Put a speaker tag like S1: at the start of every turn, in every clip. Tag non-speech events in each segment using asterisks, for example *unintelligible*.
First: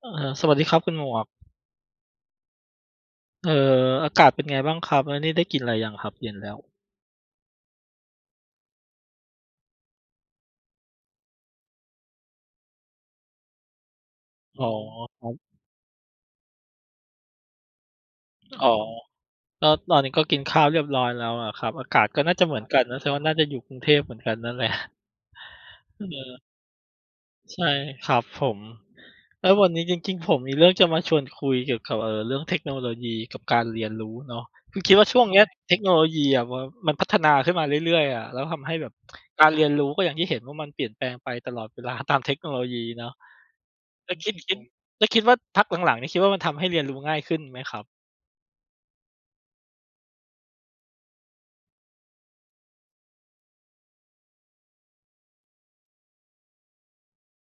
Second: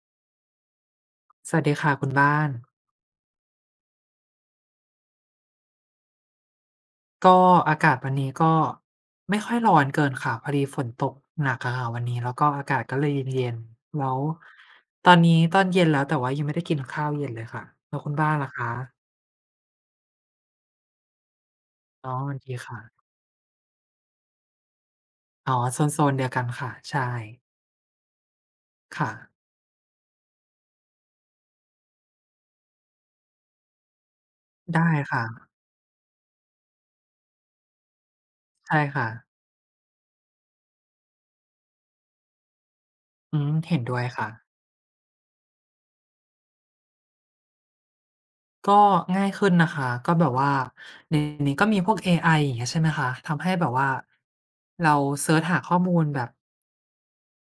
S1: สวัสดีครับคุณหมวก
S2: สวัสดีค่ะคุณบ้าน
S1: เอ่อากาศเป็นไงบ้างครับแล้วนี่ได้กินอะไรยังครับเย็นแล้ว
S2: ก็อากาศวันนี้ก็ไม่ค่อยร้อนเกินค่ะพอดีฝนตกหนักอะค่ะวันนี้แล้วก็อากาศก็เลยเย็นๆแล้ว
S1: อ๋อ
S2: ตอน
S1: ครั
S2: นี้
S1: บ
S2: ตอนเย็นแล้วแต่ว่ายังไม่ได้กินข้าวเย็นเลยค่ะแล้วคุณบ้านล่ะคะ
S1: อ๋อก็ตอนนี้ก็กินข้าวเรียบร้อยแล้วอะครับอากาศ
S2: อ๋อ
S1: ก็น่าจะ
S2: ดี
S1: เหมือน
S2: ค่ะ
S1: กันนะแสดงว่าน่าจะอยู่กรุงเทพเหมือนกันนั่นแหละ
S2: อ๋อโ
S1: *laughs*
S2: ซนๆเดียวกั
S1: เออ
S2: นค่ะใช่
S1: ใช่ครับผม
S2: ค่ะ
S1: แล้ววันนี้จริงๆผมมีเรื่องจะมาชวนคุยเกี่ยวกับเรื่องเทคโนโลยีกับการเรียนรู้เนาะคือ
S2: ได้
S1: คิดว่าช่ว
S2: ค่ะ
S1: งเนี้ยเทคโนโลยีอะมันพัฒนาขึ้นมาเรื่อยๆอะแล้วทำให้
S2: ใช่
S1: แบบ
S2: ค่ะ
S1: การเรียนรู้ก็อย่างที่เห็นว่ามันเปลี่ยนแปลงไปตลอดเวลา *laughs* ตามเทคโนโลยีเนาะ
S2: อืมเห็นด้วย
S1: แล้ว
S2: ค่ะ
S1: คิดคิดแล้วคิดว่าพักหลังๆนี่คิดว่ามันทำให้เรียนรู้ง่ายขึ้นไหมครับ
S2: ก็ง่ายขึ้นนะคะก็แบบว่าเดี๋ยวนี้ก็มีพวกเอไออย่างเงี้ยใช่ไหมคะทำให้แบบว่าเราเซิร์ชหาข้อมูลแบบ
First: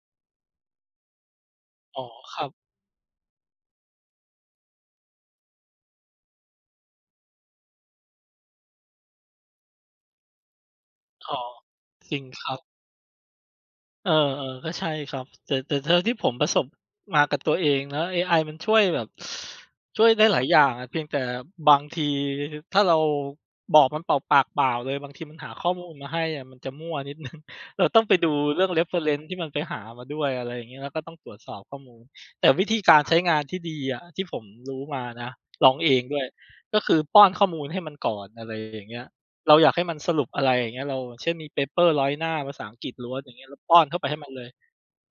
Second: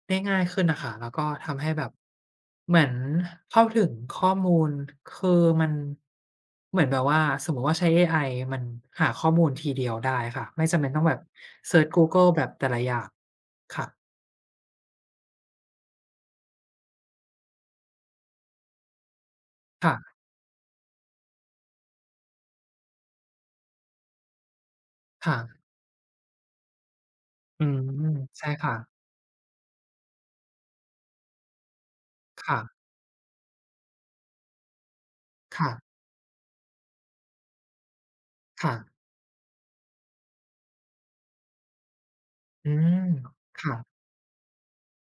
S2: ได้ง่ายขึ้นน่ะค่ะแล้วก็ทำให้แบบ
S1: อ๋อครับ
S2: เหมือนเข้าถึงข้อมูลคือมันเหมือนแบบว่าสมมุติว่าใช้เอไอมันหาข้อมูลทีเดียวได้ค่ะไม่จำเป็นต้องแบบ
S1: อ๋อ
S2: เซิร์ชกู
S1: จริ
S2: เกิ
S1: ง
S2: ลแบ
S1: ค
S2: บ
S1: รับ
S2: แต่ละอย่างค่ะ
S1: เออๆก็ใช่ครับแต่เท่าที่ผมประสบมากับตัวเองนะเอไอมันช่วยแบบ
S2: ค่ะ
S1: ช่วยได้หลายอย่างอะเพียงแต่บางทีถ้าเราบอกมันเปล่าปากเปล่าเลยบางทีมั
S2: ค่ะ
S1: นหาข้อมูลมาให้อะมันจะมั่วนิดหนึ่ง
S2: อื
S1: *laughs*
S2: ม
S1: เราต้องไปดู
S2: ใช่
S1: เรื่อง
S2: ค่ะ
S1: reference ที่มันไปหามาด้วยอะไรอย่างงี้แล้วก็ต้องตรวจสอบข้อมูลแต่
S2: ค่ะ
S1: วิธีการใช้งานที่ดีอะที่ผมรู้มานะล
S2: ค่ะ
S1: องเองด้วยก็คือป้อนข้อมูลให้มันก่อนอะไร
S2: ค่ะ
S1: อย่างเงี้ย เราอยากให้มันสรุปอะไรอย่างเงี้ยเราเช่นมีเปเปอร์ร้อยหน้าภาษา
S2: อื
S1: อังกฤษ
S2: ม
S1: ล้วนอย่างเงี้ยเรา
S2: ค่ะ
S1: ป้อนเข้าไปให้มันเลย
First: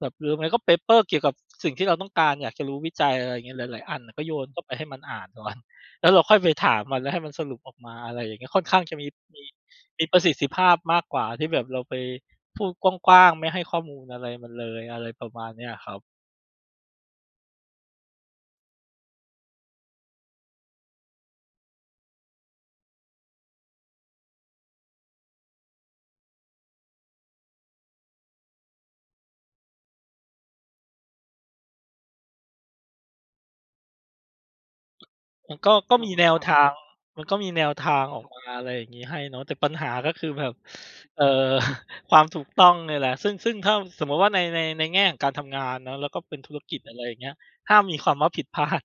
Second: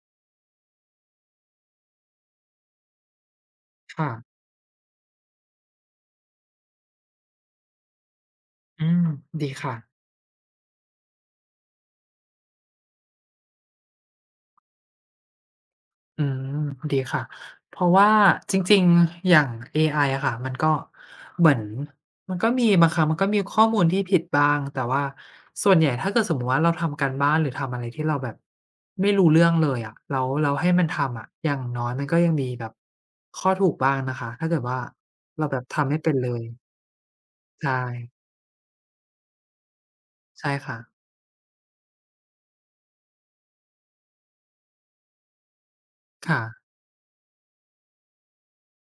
S1: แบบหรือไม่ก็เปเปอร์เกี่ยวกับสิ่งที่เราต้องการอยากจะรู้วิจัยอะไรอย่างเงี้ยหลายๆอัน
S2: ค่ะ
S1: น่ะก็โยนเข้าไปให้มันอ่านก่อน *laughs* แล้วเราค่อยไปถามมันแล้วให้มันสรุปออกมาอะไรอย่างเงี้ยค่อนข้าง
S2: อื
S1: จะ
S2: ม
S1: มี
S2: ดีค่ะ
S1: มีประสิทธิภาพมากกว่าที่แบบเราไปพูดกว้างๆไม่ให้ข้อมูลอะไรมันเลยอะไรประมาณเนี้ยครับ
S2: อืมดีค่ะเพราะว่าจริงๆอย่างเอไออะค่ะมันก็เหมือนมันก็มีบางครั้งมันก็มีข้อมูลที่ผิดบ้างแต่ว่าส่วนใหญ่ถ้าเกิดสมมุติว่าเราทำการบ้านหรือทำอะไรที่เราแบบไม่รู้เรื่องเลยอะแล้วให้มันทำอะอย่างน้อยมันก็ยังมีแบบข้อถูกบ้างนะคะถ้าเกิดว่าเรา
S1: มั
S2: แบ
S1: น
S2: บ
S1: ก็
S2: ทำไม่
S1: มี
S2: เป็น
S1: แน
S2: เล
S1: ว
S2: ย
S1: ทางมันก็มีแนว
S2: ใช่
S1: ทางออกมาอะไรอย่างงี้ให้เนาะแต่ปัญหาก็คือแบ
S2: ใช่
S1: บ
S2: ค่ะ
S1: เอ่อ *laughs* ความถูกต้องเนี่ยแหละซึ่งถ้าสมมุติว่าในแง่ของการทำงานเนาะแล้วก็เป็น
S2: ค่ะ
S1: ธุรกิจอะไรอย่างเงี้ยห้ามมีความว่าผิดพลาด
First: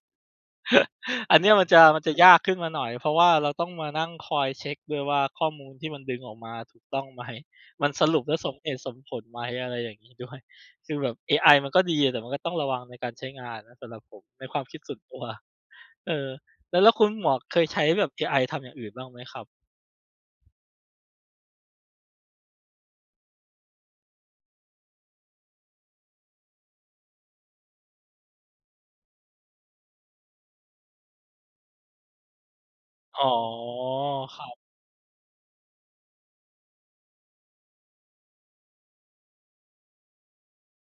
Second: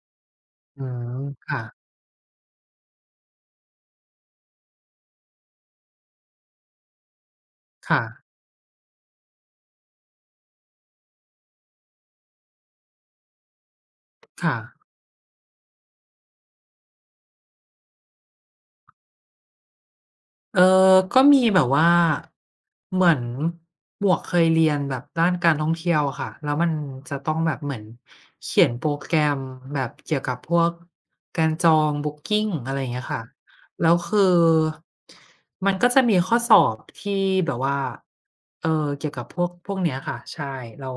S2: อืม
S1: *laughs* อันเนี้ย
S2: ค่ะ
S1: มันจะยากขึ้นมาหน่อยเพราะว่าเราต้องมานั่งคอยเช็กด้วยว่าข้อมูลที่มันดึงออกมาถูกต้องไหม *laughs* มัน
S2: ค่ะ
S1: สรุปแล้วสมเหตุสมผลไหมอะไรอย่างงี้ด้วย *laughs* คือแบบเอไอมันก็ดีแต่มันก็ต้องระวังในการใช้งานนะสำหรับผมในค
S2: ค่ะ
S1: วามคิดส่วนตัว *laughs* เออแล้วคุณหมวกเคยใช้แบบเอไอทำอย่างอื่นบ้างไหมครับ
S2: เออก็มีแบบว่าเหมือนหมวกเคยเรียนแบบด้านการท่องเที่ยวอะค่ะแล้วมันจะต้องแบบเหมือนเขียนโปรแกรมแบบเกี่ยวกับพวกการจอง Booking อะไรอย่างเงี้ยค่ะ
S1: อ๋อ
S2: แล้วคือ
S1: ครับ
S2: มันก็จะมีข้อสอบที่แบบว่าเออเกี่ยวกับพวกพวกเนี้ยค่ะใช่แล้ว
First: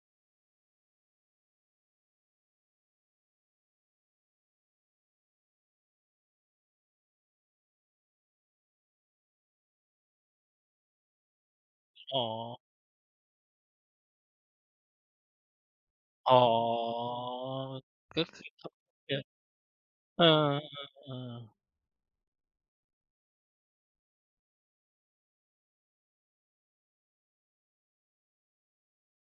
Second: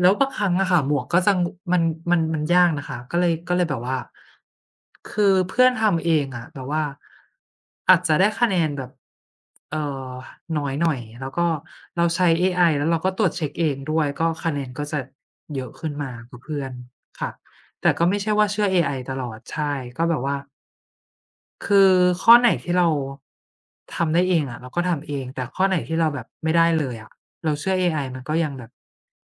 S2: แล้วบางครั้งอะค่ะหมวกก็จังมันมันมันยากนะคะก็เลยแบบว่าคือเพื่อนทำเองอะแบบว่าอาจจะได้คะแนนแบบเอ่อน้อยหน่อยแล้วก็เรา
S1: อ๋อ
S2: ใช้เอไอแล้วเราก็ตรวจเช็กเองด้วยก็คะแนนก็จะเยอะขึ้นมาก
S1: อ๋
S2: ว่าเพื่อน
S1: อ
S2: ค่ะแต่ก็ไม่
S1: ก็
S2: ใช่
S1: คื
S2: ว่า
S1: อ *laughs*
S2: เชื่อเอ
S1: *unintelligible*
S2: ไอตลอดใช่ก็แบ
S1: เอ
S2: บ
S1: อ
S2: ว่า
S1: เออๆๆ
S2: คือข้อไหนที่เราทำได้เองอะเราก็ทำเองแต่ข้อไหนที่เราแบบไม่ได้เลยอะเราเชื่อเอไอมันก็ยังแบบ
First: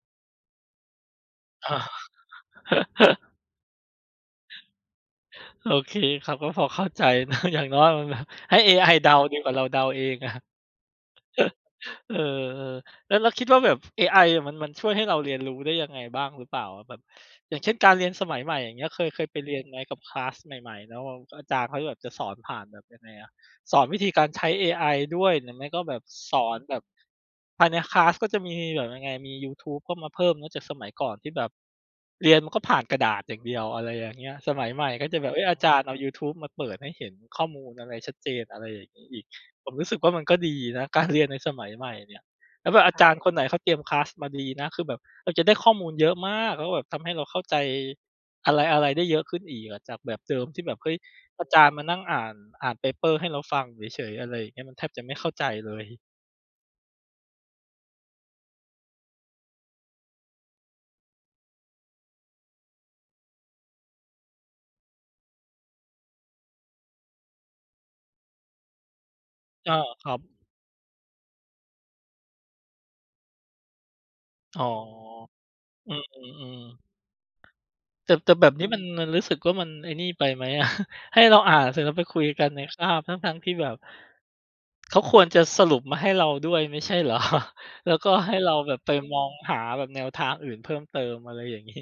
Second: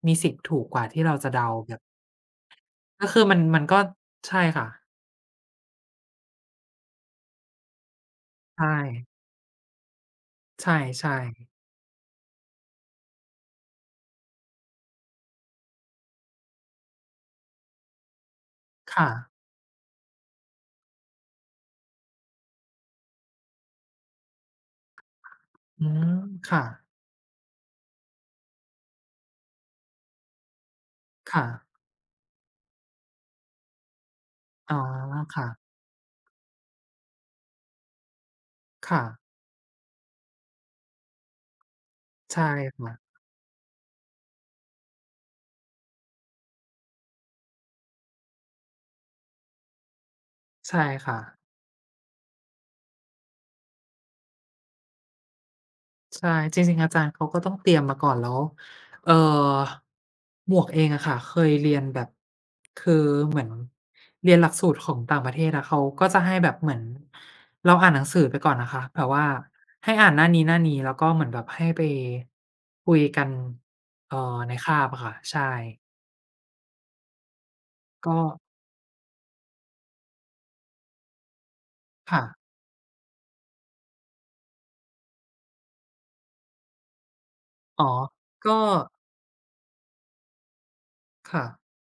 S2: มีสิทธิ์ถูกกว่าที่เราจะเดาแบบ
S1: ออ
S2: ก็คือ
S1: *laughs*
S2: มันก็ใช่ค่ะ
S1: โอเคครับก็พอเข้าใจ *laughs* นะอย่างน้อยมันแบบให้
S2: ใช่
S1: เอไอเดาดีกว่าเราเดาเองอะ
S2: ใช่ๆ
S1: เออๆแล้วคิดว่าแบบเอไออะมันช่วยให้เราเรียนรู้ได้ยังไงบ้างหรือเปล่าอะแบบอย่างเช่นการเรียนสมัยใหม่อย่างเงี้ยเคย
S2: ค่ะ
S1: เคยไปเรียนไหมกับคลาสใหม่ๆแล้วแบบอาจารย์เขาแบบจะสอนผ่านแบบยังไงอะสอนวิธีการใช้เอไอด้วยหรือไม่ก็
S2: อื
S1: แบบ
S2: ม
S1: สอน
S2: ค่ะ
S1: แบบภายในคลาสก็จะมีแบบยังไงมียูทูบเข้ามาเพิ่มเนาะจากสมัยก่อนที่แบ
S2: ค่ะ
S1: บเรียนมันก็ผ่านกระดาษอย่างเดียวอะไรอย่างเงี้ยสมัย
S2: อ๋อ
S1: ใหม่ก็จะแบบเฮ้ย
S2: ค่ะ
S1: อาจารย์เอายูทูบมาเปิดให้เห็นข้อมูลอะไรชัดเจนอะไรอย่าง
S2: ค่ะ
S1: งี้อีก ผมรู้สึกว่ามันก็ดีนะการเรียนในสมัยใหม่เนี่ย
S2: ใช่
S1: แล้วแบบอาจาร
S2: ค่ะ
S1: ย์คนไหนเขาเตรียมคลาสมาดีนะคือแบบเราจะได้ข้อมูลเยอะมากแล้วแบบทำให้เราเข้าใจอะไรๆได้เยอะขึ้นอีกอะจากแบบเดิมที่แบบ
S2: ใช่
S1: เฮ้ย
S2: ค่ะ
S1: อาจารย์มานั่งอ่าน paper ให้เราฟังเฉยๆอะไรอย่างเงี้ยมันแทบจะไม่เข้าใจเลย
S2: ใช่จริงๆอาจารย์เขาก็ต้องเตรียมมาก่อนแล้วเอ่อหมวกเองอะค่ะเคยเรียนแบบคือเหมือนเรียนหลักสูตรของต่างประเทศอะเขาก็จะให้แบบเหมือนเราอ่านหนังสือไปก่อนนะคะแบบว่า
S1: อา
S2: ให้
S1: ค
S2: อ่า
S1: รั
S2: นหน้าน
S1: บ
S2: ี้ๆแล้วก็เหมือนแบบให้ไปคุยกันเอ่อใน
S1: อ๋อ
S2: คาบอะค่ะใช่
S1: อือๆๆ แต่
S2: ก็
S1: แต่แบบนี้มันรู้สึกว่ามันไอ้นี่ไปไหมอะ *laughs* ให้เราอ่านเสร็จแล้วไปคุ
S2: ค่ะ
S1: ยกันในคาบทั้งๆที่แบบเขาควรจะสรุปมาให้เราด้วยไม่ใช่เหรอ *laughs*
S2: อ๋อ
S1: แล้วก็ให้เรา
S2: ก็
S1: แบบไปมองหาแบบแนวทางอื่นเพิ่มเติมอะไร
S2: ค่ะ
S1: อย่างงี้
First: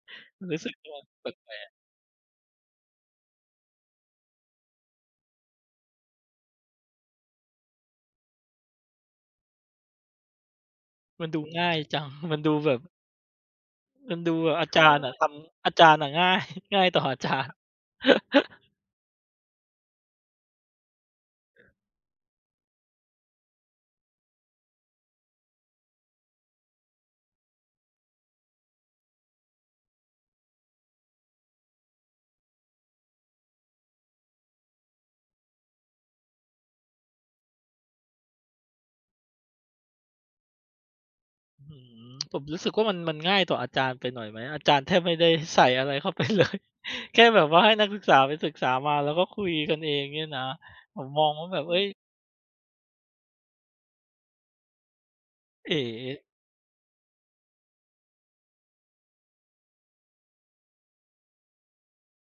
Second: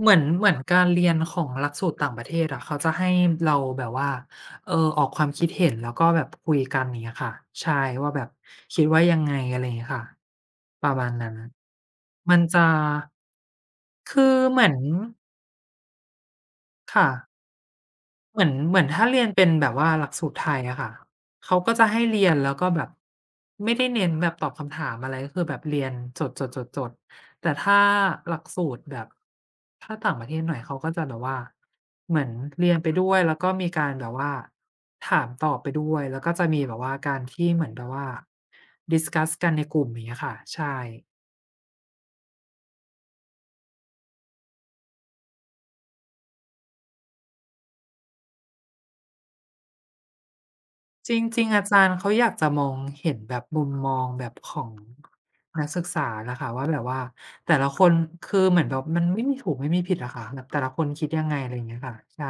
S2: เหมือนเหมือน
S1: รู้สึก
S2: การ
S1: ว่ามั
S2: เรี
S1: น
S2: ยนขอ
S1: แป
S2: ง
S1: ล
S2: ห
S1: ก
S2: ลักสูตรต่างประเทศอะเขาจะให้เราแบบว่าออกความคิดเห็นแล้วก็แบบคุยกันอย่างเงี้ยค่ะใช่ว่าแบบคิดว่ายังไงอะไรอย่างเงี้ยค่ะประมาณ
S1: ๆมัน
S2: นั้น
S1: ดูง่ายจัง
S2: มั
S1: มัน
S2: น
S1: ดู
S2: จะ
S1: แบบมัน
S2: คื
S1: ดู
S2: อ
S1: แบบ
S2: เหมื
S1: อา
S2: อน
S1: จารย์อะทำอาจารย์อะง่ายง่ายต่อ
S2: ค่ะ
S1: อาจารย์
S2: เหมือนเหมือนถ้าเรียนเป็นแบบว่าหลักสูตรไทยอะค่ะเขาก็จะให้เรียนแล้วก็แบบไม่ได้เน้นแบบตอบคำถามอะไรก็คือแบบเรียนจดๆๆๆแต่ถ้าหลักสูตรแบบถ้าต่างประเทศหน่อยเขาก็จะแบบว่าเหมือนเรียนไปด้วยแล้วก็มีการแบบว่าถามตอบไปด้วยแล้วก็จะมีแบบว่าการที่เหมือนแบบว่า discuss กันในกลุ่มอย่างเงี้ยค่ะใช่
S1: อื้ผมรู้สึกว่ามันง่ายต่ออาจารย์ไปหน่อยไหมอาจารย์แทบไม่ได้ใส่อะไรเข้าไปเลย *laughs* แค่แบบว่าให้นักศึกษาไปศึกษามาแล้วก็คุยกันเองเนี่ยนะผม
S2: จ
S1: มอง
S2: ริง
S1: ว่า
S2: ๆ
S1: แบ
S2: อา
S1: บเฮ้
S2: จา
S1: ย
S2: รย์เขาอยากจะมองเห็นแบบมุมมองแบบของนัก
S1: เอ๋
S2: ศึกษาน่ะค่ะว่าแบบว่าแต่ละคนคือเหมือนแบบมันไม่มีถูกไม่มีผิดอะค่ะแบบแต่ละคนคิดยังไงอะไรอย่างเงี้ยค่ะใช่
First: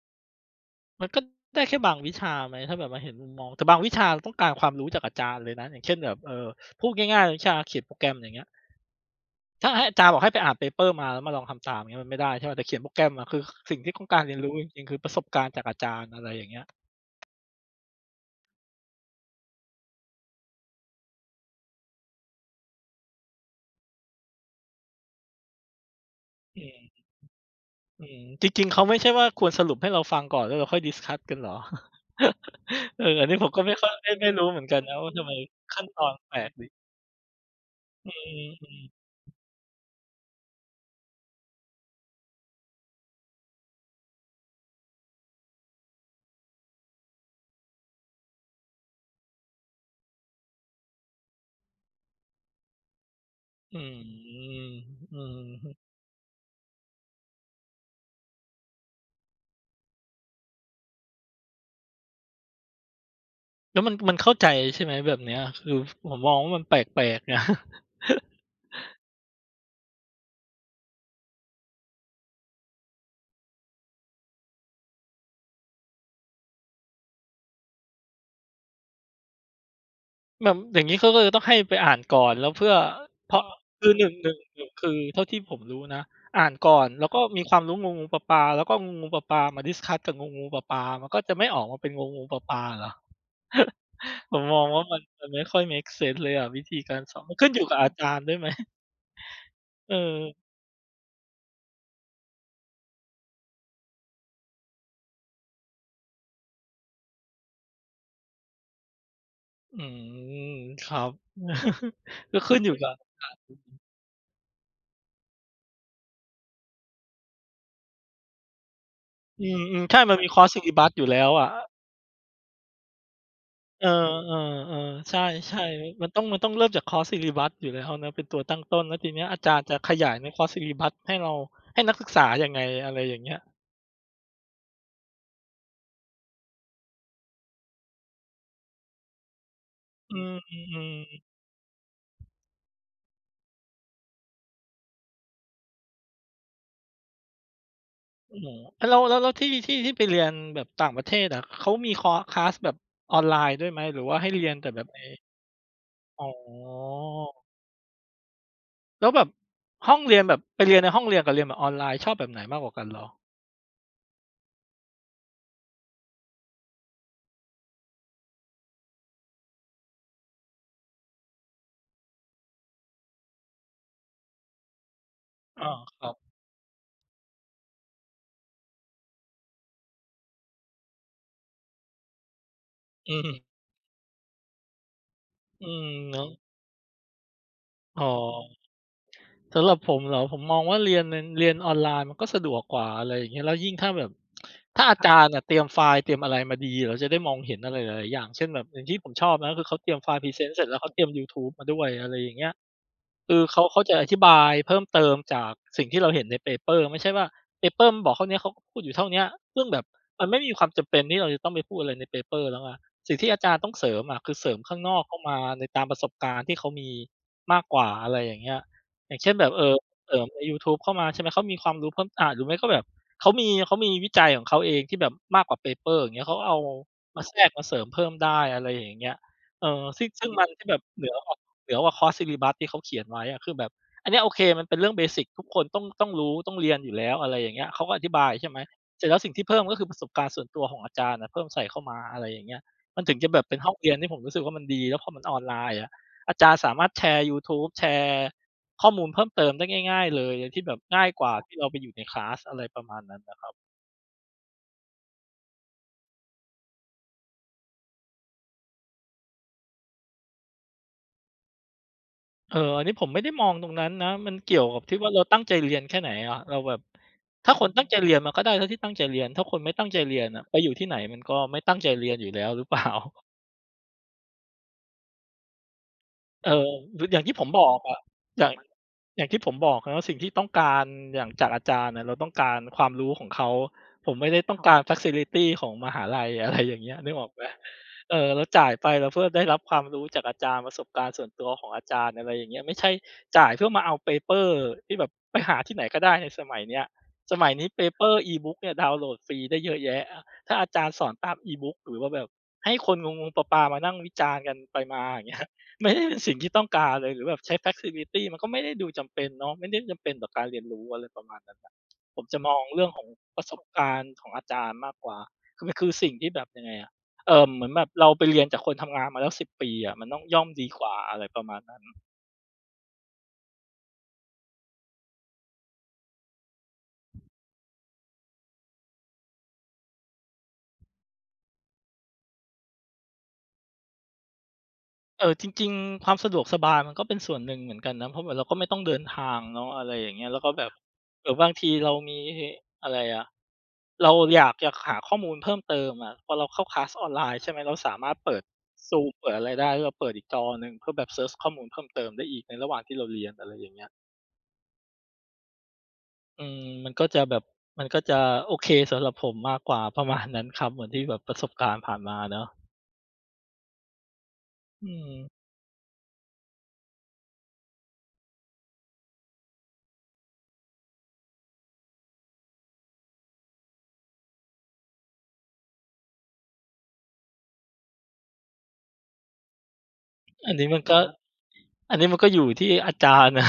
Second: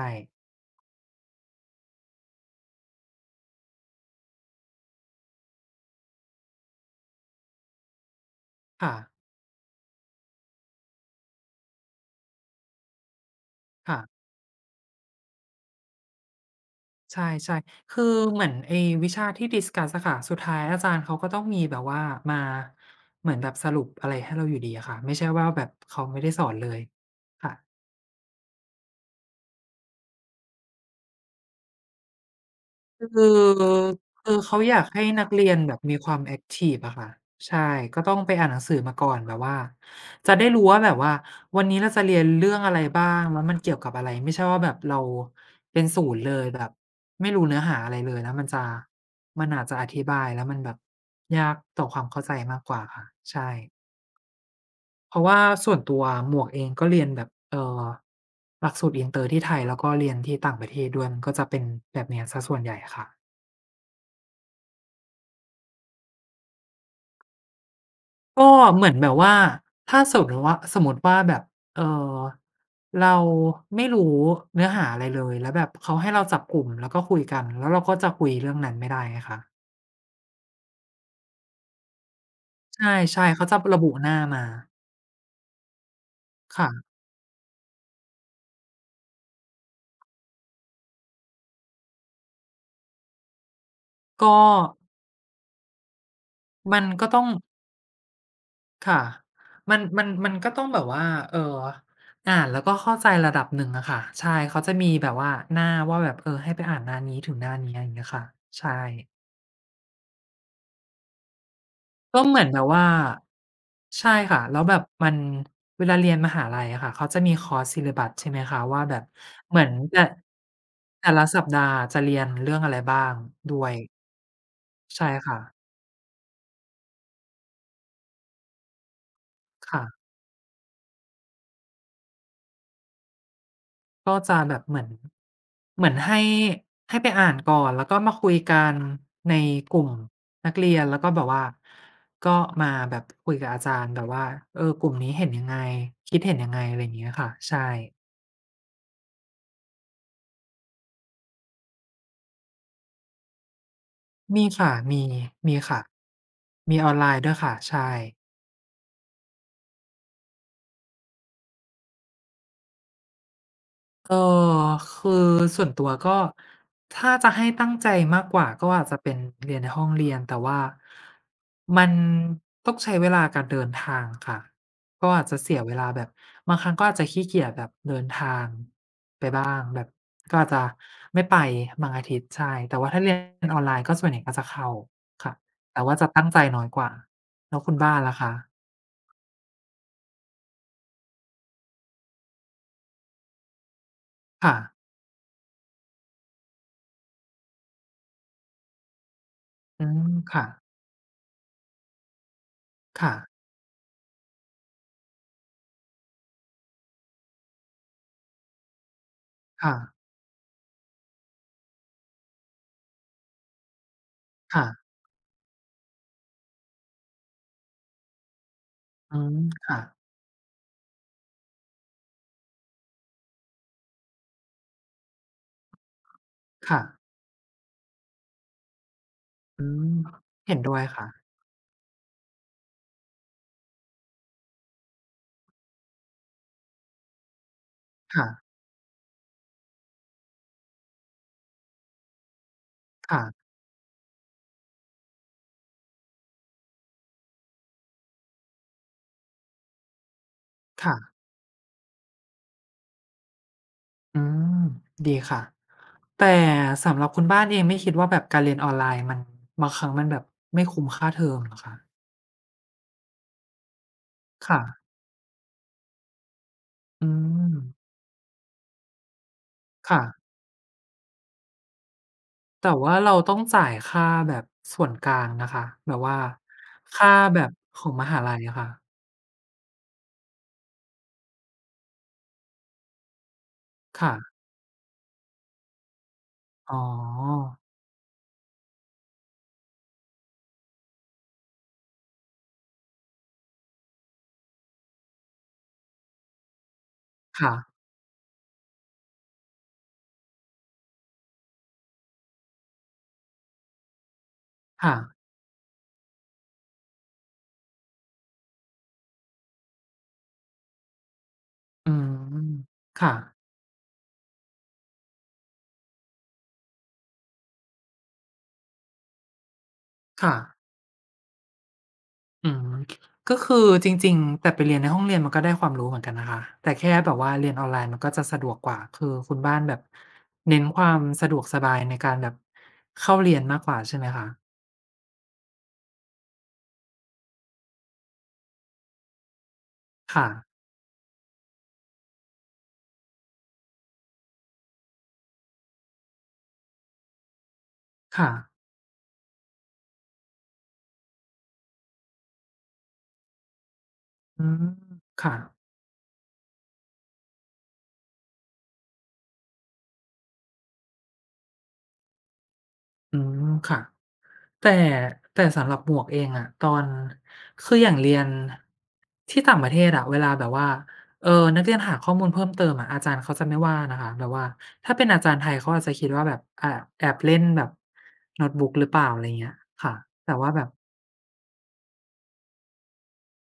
S1: มันก็ได้แค่บางวิชาไหมถ้าแบบมาเห็นมุมมองแต่บางวิชาเราต้องการความรู้จากอาจารย์เลยนะอย่างเช่นแบบพูดง่ายๆวิชาเขียนโปรแกรมอย่างเงี้ย
S2: ค่ะ
S1: ถ้าให้อาจารย์บอกให้ไปอ่านเพเปอร์มาแล้วมาลองทำตามอย่างเงี้ยมันไม่ได้ใช่เปล่าแต่เขียนโปรแกรมอะคือสิ่งที่
S2: ค่ะ
S1: ต้องการเรียนรู้จริงๆคือประสบการณ์จากอาจารย์อะไรอย่างเงี้ย
S2: ใช่ๆคือเหมือนไอ้วิชาที่ดิสคัสอะค่ะสุดท้ายอาจารย์เขาก็ต้องมีแบบว่ามาเหมือนแบบสรุปอะไรให้เราอยู่ดีอะค่ะไม่ใช่ว่าแบบเขาไม่ได้สอน
S1: อื
S2: เลย
S1: ม
S2: ค่ะ
S1: อืมจริงๆเขาไม่ใช่ว่าควรสรุปให้เราฟังก่อนแล้วเราค่อยดิสคัสกันเหรอ *laughs* เออ
S2: คื
S1: อันนี้ผมก็ไม่
S2: อ
S1: ค่อยไม่ไม่
S2: คือ
S1: รู้เห
S2: เขา
S1: มือน
S2: อ
S1: กัน
S2: ยาก
S1: นะ
S2: ให้
S1: ว่าทำ
S2: นัก
S1: ไม
S2: เรียนแบบ
S1: ขั้น
S2: มี
S1: ตอ
S2: ค
S1: น
S2: วาม
S1: แป
S2: แอ็
S1: ล
S2: ก
S1: ก
S2: ทิ
S1: ดิ
S2: ฟอะค่ะใช่ก็
S1: อื
S2: ต้องไปอ่านหนังสือมา
S1: ม
S2: ก่อนแบบว่าจะได้รู้ว่าแบบว่าวันนี้เราจะเรียนเรื่องอะไรบ้างแล้วมันเกี่ยวกับอะไรไม่ใช่ว่าแบบเราเป็นศูนย์เลยแบบไม่รู้เนื้อหาอะไรเลยแล้วมันจะมันอาจจะอธิบายแล้วมันแบบยากต่อความเข้าใจมากกว่าค่ะใช่
S1: ๆอืม
S2: เพ
S1: อื
S2: ราะว่าส่วน
S1: ม
S2: ตัวหมวกเองก็เรียนแบบหลักสูตรอินเตอร์ที่ไทยแล้วก็เรียนที่ต่างประเทศด้วยมันก็จะเป็นแบบเนี้ยเสียส่วนใหญ่ค่ะ
S1: แล้วมันเข้าใจใช่ไหมแบบเนี้ยคือผมมองว่ามันแปลกๆนะ *laughs*
S2: ก็เหมือนแบบว่าถ้าสมมติว่าแบบเออเราไม่รู้เนื้อหาอะไรเลยแล้วแบบเขาให้เราจับกลุ่มแล้วก็คุยกันแล้วเราก็จะคุยเรื่องนั้นไม่ได้ไงคะ
S1: แบบอย่างงี้เขาก็เลยต้องให้ไปอ่านก่อนแล้วเพื่อ
S2: ใช่
S1: เพ
S2: ๆ
S1: ราะ
S2: เขาจะระ
S1: คือ
S2: บุห
S1: 1
S2: น้า
S1: 1ง
S2: มา
S1: หนึ่งหนึ่งคือเท่าที่ผมรู้นะอ่านก่อน
S2: ค่ะ
S1: แล้วก็มีความรู้งูๆปลาๆแล้วก็งูๆปลาๆมาดิสคัสกับงูๆปลาๆมันก็จะไม่ออกมาเป็นงูๆปลาๆเหรอ *laughs* ผ
S2: ก็
S1: มมองว่ามันไม่ค่อยเมกเซนส์เลยอะวิธี
S2: มัน
S1: การ
S2: ก็
S1: สอ
S2: ต้
S1: น
S2: อง
S1: มันขึ้นอยู่กับอาจารย์ด้วยไหม *laughs*
S2: ค่ะมัน
S1: เอ
S2: มัน
S1: อ
S2: มันก็ต้องแบบว่าเอ่ออ่านแล้วก็เข้าใจระดับหนึ่งอะค่ะใช่เขาจะมีแบบว่าหน้าว่าแบบให้ไปอ่านหน้านี้ถึงหน้านี้อะไรอย่างเงี้ยค่ะใช่
S1: อืมครับ *laughs*
S2: ก็เห
S1: ก็
S2: มือน
S1: ขึ้
S2: แบ
S1: น
S2: บ
S1: อยู่
S2: ว่า
S1: กับ
S2: ใช่ค่ะแล้วแบบมันเวลาเรียนมหาลัยอะค่ะเขาจะมีคอร์ส s ิ l ิบ b u ใช่ไหมคะว่าแบบ
S1: อื
S2: เหมือน
S1: มๆใช่
S2: แต่
S1: มันมีคอร์สซ y l l บั u อยู่
S2: แต่
S1: แล้
S2: ละ
S1: ว
S2: สัป
S1: อะ
S2: ดาห์จะเรียนเรื่องอะไรบ้างด้วย
S1: เออๆ
S2: ใช่
S1: ๆใช่
S2: ค่ะ
S1: ๆมันต้องเริ่มจากคอร์สซ y l l a ั u s อยู่แล้วนะเป็นตัวตั้งต้นแล้วทีเนี้ยอาจารย์จะ
S2: ค่ะ
S1: ขยายในคอร์สซ y l l a ั u s ให้เราให้นักศึกษายังไงอะไรอย่างเงี้ย
S2: ก็จะแบบเหมือนเหมือนให้ไปอ่านก่อนแล้วก็มาคุยกันในกลุ่ม
S1: อื
S2: นักเรียนแล้วก็แบ
S1: ม
S2: บว่าก็มาแบบคุยกับอาจารย์แบบว่าเออกลุ่มนี้เห็นยังไงคิดเห็นยังไงอะไรอย่างเงี้ยค่ะใช่
S1: อืมแล้วที่ไปเรียนแบบต่างประเทศอะเขามีคอคลาสแบบออนไลน์ด้วยไหมหรือว่าให้เรี
S2: มี
S1: ยนแต่
S2: ค่ะ
S1: แบบใน
S2: มีค่ะ
S1: อ๋อ
S2: มีออนไลน์ด้วยค่ะใช่
S1: แล้วแบบห้องเรียนแบบไปเรียนในห้องเรียนกับเรียนแบบออนไลน์ชอบแบบไหนมากกว่ากันเหรอ
S2: เอ่อคือส่วนตัวก็ถ้าจะให้ตั้งใจมากกว่าก็อาจจะเป็นเรียนในห้องเรียนแต่ว่ามันต้องใช้เวลาการเดินทางค่ะก็อาจจะเสีย
S1: อ้อ
S2: เวลา
S1: ค
S2: แบบ
S1: รับ
S2: บางครั้งก็อาจจะขี้เกียจแบบเดินทางไปบ้างแบบก็อาจจะไม่ไปบางอาทิตย์ใช่แต่ว่าถ้าเรีย
S1: อืม
S2: นออนไลน์ก็ส่วนใหญ่ก็จะเข้าค่ะ
S1: อื
S2: แต่
S1: ม
S2: ว่าจะตั้
S1: เนาะ
S2: งใจน้อยกว่าแล้วคุณบ้าน
S1: อ๋อ
S2: ล่ะคะ
S1: สำหรับผมเหรอผมมองว่าเรียนในเรียนออนไลน์มันก็สะดวกกว่าอะไรอย่างเงี้ยแล้วยิ่งถ้าแบบ
S2: ค่ะ
S1: ถ้าอาจารย์อะเตรียมไฟล์เตรียมอะไรมาดีเราจะได้มองเห็นอะไรหลายๆอย่างเช่นแบบอย่างที่ผมชอบนะคือเขา
S2: อื
S1: เตรียมไฟ
S2: ม
S1: ล์พรีเซ
S2: ค่ะ
S1: นต์เสร็จแล้วเขาเตรียมยูทูบมาด้วยอะไรอย่างเงี้ย
S2: ค่ะ
S1: คือเขาจะอธิบายเพิ่มเติมจากสิ่งที่เราเห็นในเปเปอร์ไม่ใช่ว่าเปเปอร์มันบอกเท่าเนี้ยเขาก็พูดอยู่เท่าเนี้ยซึ่ง
S2: ค่ะ
S1: แบบมันไม่มีความจำเป็นที่เราจะต้องไปพูดอะไรในเปเปอร์แล้วไงสิ่งที่อาจารย์ต้องเสริมอะคือเสริมข้าง
S2: ค่ะ
S1: นอกเข้ามาในตามประสบการณ์ที่เขามีมากกว่าอะไรอย่างเงี้ยอ
S2: อื
S1: ย่างเช่น
S2: ม
S1: แบบ
S2: ค่ะ
S1: เสริมในยูทูบเข้ามาใช่ไหมเขามีความรู้เพิ่มหรือไม่ก็แบบเขามีวิจัยของเขาเองที่แบบมากกว่าเปเปอร์อย่างเงี้ยเขาเอา
S2: ค่ะ
S1: มาแทรกมาเสริมเพิ่มได้อะไรอย่างเงี้ยเอ
S2: อื
S1: อ
S2: ม
S1: ซึ่งมัน
S2: เห็น
S1: ที่แบ
S2: ด้ว
S1: บ
S2: ย
S1: เห
S2: ค่ะ
S1: นือกว่า เหนือกว่าคอร์สซิลิบัสที่เขาเขียนไว้อะคือแบบอันเนี้ยโอเคมันเป็นเรื่องเบสิกทุกคนต้องรู้ต้องเรียนอยู่แล้วอะไรอย่างเงี้ยเขาก็อธิบา
S2: ค่ะ
S1: ยใช่ไหมเสร็จแล้วสิ่งที่เพิ่มก็คือประสบการณ์ส่วนตัวของอาจารย์อะเพิ่มใส่เข้ามาอะไรอย่างเงี้ยมันถึงจะแบบ
S2: ค่ะ
S1: เป็นห้องเรียนที่ผมรู้สึกว่ามันดีแล้วพอมันออนไลน์อะอาจารย์สามารถแชร์ยูทูบแชร์ข้อมูลเพิ่มเติมได้ง่ายๆเลยโดยที่แบบ
S2: ค่ะ
S1: ง่ายกว่าที่เราไปอยู่ในคลาสอะไรประมาณนั้น
S2: อืมดีค่ะ แต่สำหรับคุณบ้านเองไม่คิดว่าแบบการเรียนออนไลน์มันบางครั้งมันแบบไม่คุ้มค่าเทอมเหรอคะ
S1: เอออันนี้ผมไม่ได้มองตรงนั้นนะ มันเกี่ยวกับ
S2: ค่ะ
S1: ที่ว่าเราตั้งใจเรียนแค่ไหนอะเราแบบ
S2: อื
S1: ถ้า
S2: ม
S1: คนตั้งใจเรียนมันก็ได้เท่าที่ตั้งใจเรียนถ้าคนไม่ตั้งใจ
S2: ค่ะ
S1: เรียนอะไปอยู่ที่ไหนมันก็ไม่ตั้งใจเรียนอยู่แล้วหรือ
S2: แต่
S1: เปล่า
S2: ว่าเราต้องจ่ายค่าแบบส่วนกลางนะคะแบบว่า
S1: เออหรือ
S2: ค่า
S1: อย่างที่
S2: แบ
S1: ผม
S2: บ
S1: บอก
S2: ของ
S1: อะ
S2: มหาลัย
S1: อย่าง
S2: อะค่ะ
S1: อย่างที่ผมบอกนะว่าสิ่งที่ต้องการอย่างจากอาจารย์น่ะเราต้องการความรู้ของเขาผ
S2: ค่ะ
S1: มไม่ได้ต้องการฟัซิลิตีของมหาลัย *laughs* อะไรอ
S2: อ๋อ
S1: ย่างเงี้ยนึกออกไหมเออเราจ่ายไปเราเพื่อได้รับความรู้จากอาจารย์ประสบการณ์ส่วนตัวของอาจารย์อะไรอย่างเงี้ยไม่ใช่จ่ายเพื่อมาเอาเปเปอร์ที่แบบไปหาที่ไหนก็ได้ในสมัยเนี้ยสมัย
S2: ค่ะ
S1: นี้เปเปอร์ e-book เนี่ยดาวน์โหลดฟรีได้เยอะแยะถ้าอาจารย์สอนตาม e-book หรือว่าแบบให้คนงงๆปลาๆมานั่งวิจารณ์กันไป
S2: ค่ะ
S1: มาอย่างเงี้ย ไม่ได้เป็นสิ่งที่ต้องการเลยหรือแบบใช้ flexibility มันก็ไม่ได้ดูจำเป็นเนาะไม่ได้จำเป็นต่อการเรียนรู้อะไรประมาณนั้นน่ะ
S2: อื
S1: ผมจะม
S2: ม
S1: องเรื่องของ
S2: ค่ะ
S1: ประสบการณ์ของอาจารย์มากกว่าคือมันคือสิ่งที่แบบยังไงอะเหมือนแบบเราไปเรียนจากคนทำงานมาแล้ว10 ปีอะมันต้อง
S2: ค่ะ
S1: ย่อมดีกว่าอะไรประมาณนั้น
S2: อืมก็คือจริงๆแต่ไปเรียนในห้องเรียนมันก็ได้ความรู้เหมือนกันนะคะแต่แค่แบบว่าเรียนออนไลน์มันก็จะสะดวกกว่าคือคุณบ้านแบบเน้นความสะดวกสบายในการแบบเข้าเรียนมากกว่าใช่ไหมคะ
S1: จริงๆความสะดวกสบายมันก็เป็นส่วนหนึ่งเหมือนกันนะเพราะเหมือนเราก็ไม่ต้องเดินทางเนาะอะไรอย่างเงี้
S2: ค่ะ
S1: ยแล้วก็แบบบางทีเรามีอะไรอะ เราอยากจะหาข้อมูลเพิ่มเติมอะพอเราเข้าคลาสออนไลน์ใช่ไหมเราสามารถ
S2: ค่ะ
S1: เปิด Zoom เปิดอะไรได้แล้วเราเปิดอีกจอหนึ่งเพื่อแบบเซิร์ชข้อมูลเพิ่มเติมได้อีกในระหว่างที่เราเรียนอะไรอย่างเงี้ย
S2: อืมค่ะ
S1: มันก็จะแบบมันก็จะโอเคสำหรับผมมากกว่าประมาณนั้นครับเหมือนที่แบบประสบการณ์ผ่านมาเนาะ
S2: อืมค่ะ แต่
S1: อืม
S2: แต่สำหรับหมวกเองอะตอนคืออย่างเรียนที่ต่างประเทศอะเวลาแบบว่าเอ่อนักเรียนหาข้อมูลเพิ่มเติมอะอาจารย์เขาจะไม่ว่านะคะแบบว่าถ้าเป็นอาจารย์ไทยเขาอาจจะคิดว่าแบบอ่าแอบเล่นแบบโน้ตบุ๊กหรือเปล่าอะไรเงี้ยค่ะแต่ว่า
S1: อัน
S2: แบ
S1: นี้
S2: บ
S1: มันก็อันนี้มันก็อยู่ที่อาจารย์นะ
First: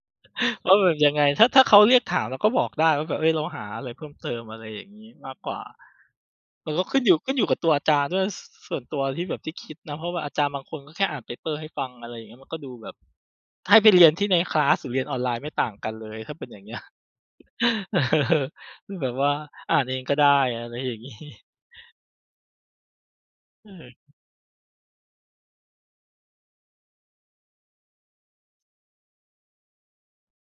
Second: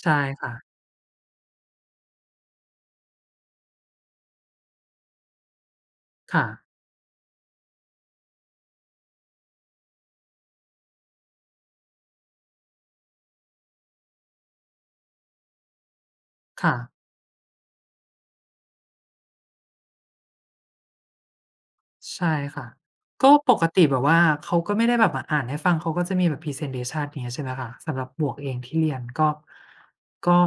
S2: ใช่ค่ะ
S1: *laughs* ว่าแบบยังไงถ้าเขาเรียกถามเราก็บอกได้ว่าแบบเฮ้ยเราหาอะไรเพิ่มเติมอะไรอย่างงี้มากกว่า
S2: ค่ะ
S1: มันก็ขึ้นอยู่กับตัวอาจารย์ด้วยส่วนตัวที่แบบที่คิดนะเพราะว่าอาจารย์บางคนก็แค่อ่านเพเปอร์ให้ฟังอะไรอย่างเงี้ยมันก็ดูแบบให้ไปเรียนที่ในคลาสหรือเรียนออนไลน์ไม่ต่างกันเลยถ้าเป็นอย่าง
S2: ค่ะ
S1: เงี้ย *laughs* เออคือแบบว่าอ่านเองก็ได้อะไรอย่างงี้
S2: ใช่ค่ะก็ปกติแบบ
S1: เออ
S2: ว่าเขาก็ไม่ได้แบบมาอ่านให้ฟังเขาก็จะมีแบบพรีเซนเทชันอย่างเงี้ยใช่ไหมคะสำหรับหมวกเองที่เรียนก็ก็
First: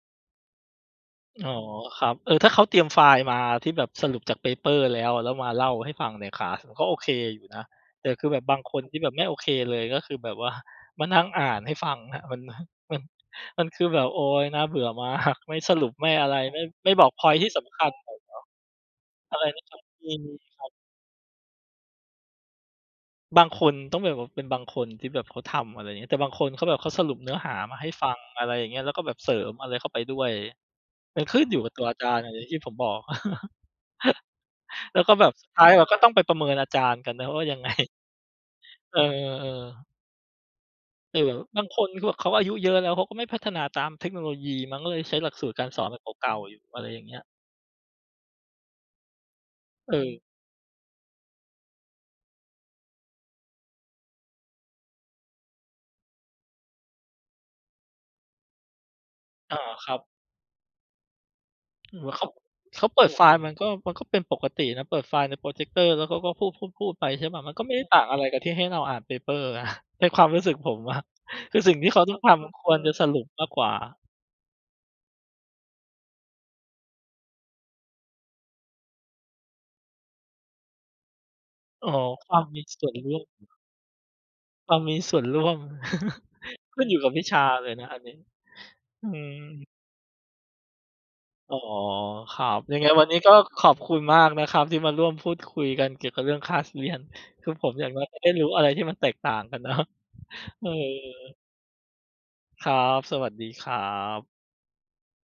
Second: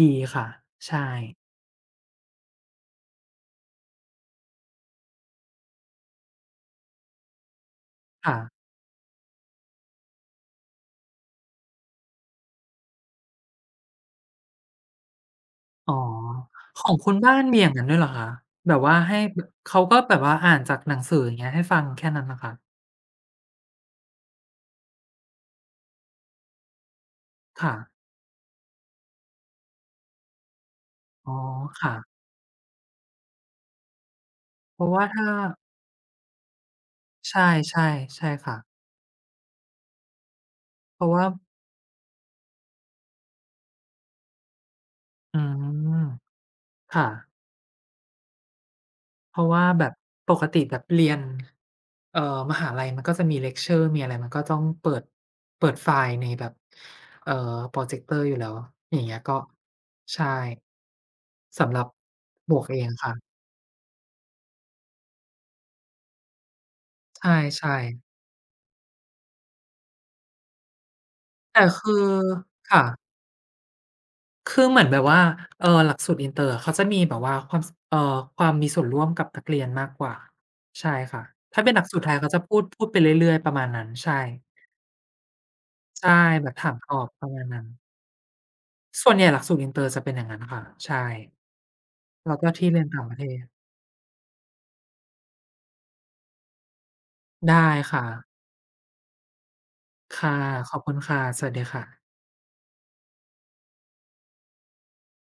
S2: ดีค่ะใช่
S1: อ๋อครับเออถ้าเขาเตรียมไฟล์มาที่แบบสรุปจากเพเปอ e ์แล้วแล้วมาเล่าให้ฟังในคลาสมันก็โอเคอยู่นะแต่คือแบ
S2: ค่ะ
S1: บบางคนที่แบบไม่โอเคเลยก็คือแบบว่ามานั่งอ่านให้ฟังครับมันมันคือแบบโอ๊ยน่าเบื่อมากไม่สรุ
S2: อ๋
S1: ป
S2: อ
S1: ไม่อะไรไม่
S2: ขอ
S1: ไม่
S2: ง
S1: บอก
S2: คุณ
S1: พ็อย
S2: บ้า
S1: นต์
S2: น
S1: ที่
S2: มีอย่าง
S1: สำ
S2: นั้
S1: คั
S2: น
S1: ญ
S2: ด้วยเหรอคะแบบว่าให้
S1: อะ
S2: บ
S1: ไรนะครั
S2: เขา
S1: บ
S2: ก็
S1: ม
S2: แบบว่าอ่า
S1: ี
S2: นจากหนังสืออย่างเงี้ยให้ฟังแค่นั้นเหรอคะ
S1: บางคนต้องแบบว่าเป็นบางคนที่แบบเขาทำอะไรอย่างเงี้ยแต่บางคนเขาแบบเขาสรุปเนื้อหา
S2: ค่ะ
S1: มาให้ฟังอะไรอย่างเงี้ยแล้วก็แบบเสริมอะไรเข้าไปด้วยมัน
S2: อ๋อ
S1: ขึ้นอยู่กับตัว
S2: ค่ะ
S1: อาจารย์อะอย่างที่ผมบอก *laughs*
S2: เพราะ
S1: แล้ว
S2: ว่า
S1: ก็แบ
S2: ถ้า
S1: บสุดท้ายเราก็ต้องไปประเมินอาจารย์กันนะว่า
S2: ใช่
S1: ยังไง
S2: ๆใช่ค่ะ
S1: เออๆ
S2: เพราะ
S1: หรือ
S2: ว่า
S1: แบบบางคนคือแบบเขาอายุเยอะแล้วเขาก็ไม่พัฒนาตามเทคโนโลยีมั้งก็เลยใช้หลัก
S2: อื
S1: สูตรการสอนแบบ
S2: ม
S1: เก่าๆอยู่อะไรอย่า
S2: ค่ะ
S1: งเงี้ย
S2: เพราะว่าแบ
S1: เอ
S2: บ
S1: อ
S2: ปกติแบบเรียนเอ่อมหาลัยมันก็จะมีเลกเชอร์มีอะไรมันก็ต้องเปิดเปิดไฟล์ในแบบเอ่อพรอเจกเตอร์อยู่แล้วอย่างเงี้ยก็
S1: อาครับ
S2: ใช่สำหรับ
S1: เหมือนเขา
S2: หมวกเอ
S1: เขา
S2: ง
S1: เปิด
S2: ค่ะ
S1: ไฟล์มันก็มันก็เป็นปกตินะเปิดไฟล์ในพรอเจกเตอร์แล้วเขาก็พูดๆๆไป
S2: ใ
S1: ใช่เปล่ามันก็ไม่
S2: ช่
S1: ได้ต่าง
S2: ๆ
S1: อะไรกับที่ให้เราอ่าน paper นะ *laughs* ในความรู้สึกผมอะคือ
S2: แต่
S1: สิ่งที่
S2: คื
S1: เขา
S2: อ
S1: ต้องทำควร
S2: ค่ะ
S1: จะสรุปมากกว่า
S2: คือเหมือนแบบว่าหลักสูตรอินเตอร์อะเขาจะมีแบบว่าความมีส่วนร่วมกับนักเรียนมากกว่าใช่ค่ะถ้าเป็นหลั
S1: อ๋
S2: ก
S1: อ
S2: สูตรไทย
S1: ค
S2: เขา
S1: วา
S2: จะ
S1: ม
S2: พู
S1: มี
S2: ดพู
S1: ส่
S2: ด
S1: วน
S2: ไป
S1: ร่วม
S2: เรื่อยๆประมาณนั้นใช่
S1: ความมีส่วนร่วม
S2: ใช่แบบถา
S1: *laughs*
S2: ม
S1: ขึ้น
S2: ต
S1: อ
S2: อ
S1: ยู่กั
S2: บ
S1: บ
S2: ป
S1: วิ
S2: ระมา
S1: ชา
S2: ณนั้น
S1: เลยนะอันนี้ อื
S2: ส่วนใหญ่หลัก
S1: ม
S2: สูตรอินเตอร์จะเป็นอย่างนั้นค่ะใช่
S1: อ๋อค
S2: แล้ว
S1: รั
S2: ก็
S1: บ
S2: ที่
S1: ยัง
S2: เรีย
S1: ไง
S2: นต่า
S1: วั
S2: ง
S1: น
S2: ป
S1: นี้
S2: ระเท
S1: ก็
S2: ศ
S1: ขอบคุณมากนะครับที่มาร่วมพูดคุยกันเกี่ยวกับเรื่องคลาสเรียนคือผ
S2: ได้
S1: มอย่างน้อ
S2: ค่ะ
S1: ยก็ได้รู้อะไรที่มันแตกต่างกันเนาะ
S2: ค่ะ
S1: *laughs* เอ
S2: ขอบคุณค่ะ
S1: อ
S2: สวัสดีค่ะ
S1: ครับสวัสดีครับ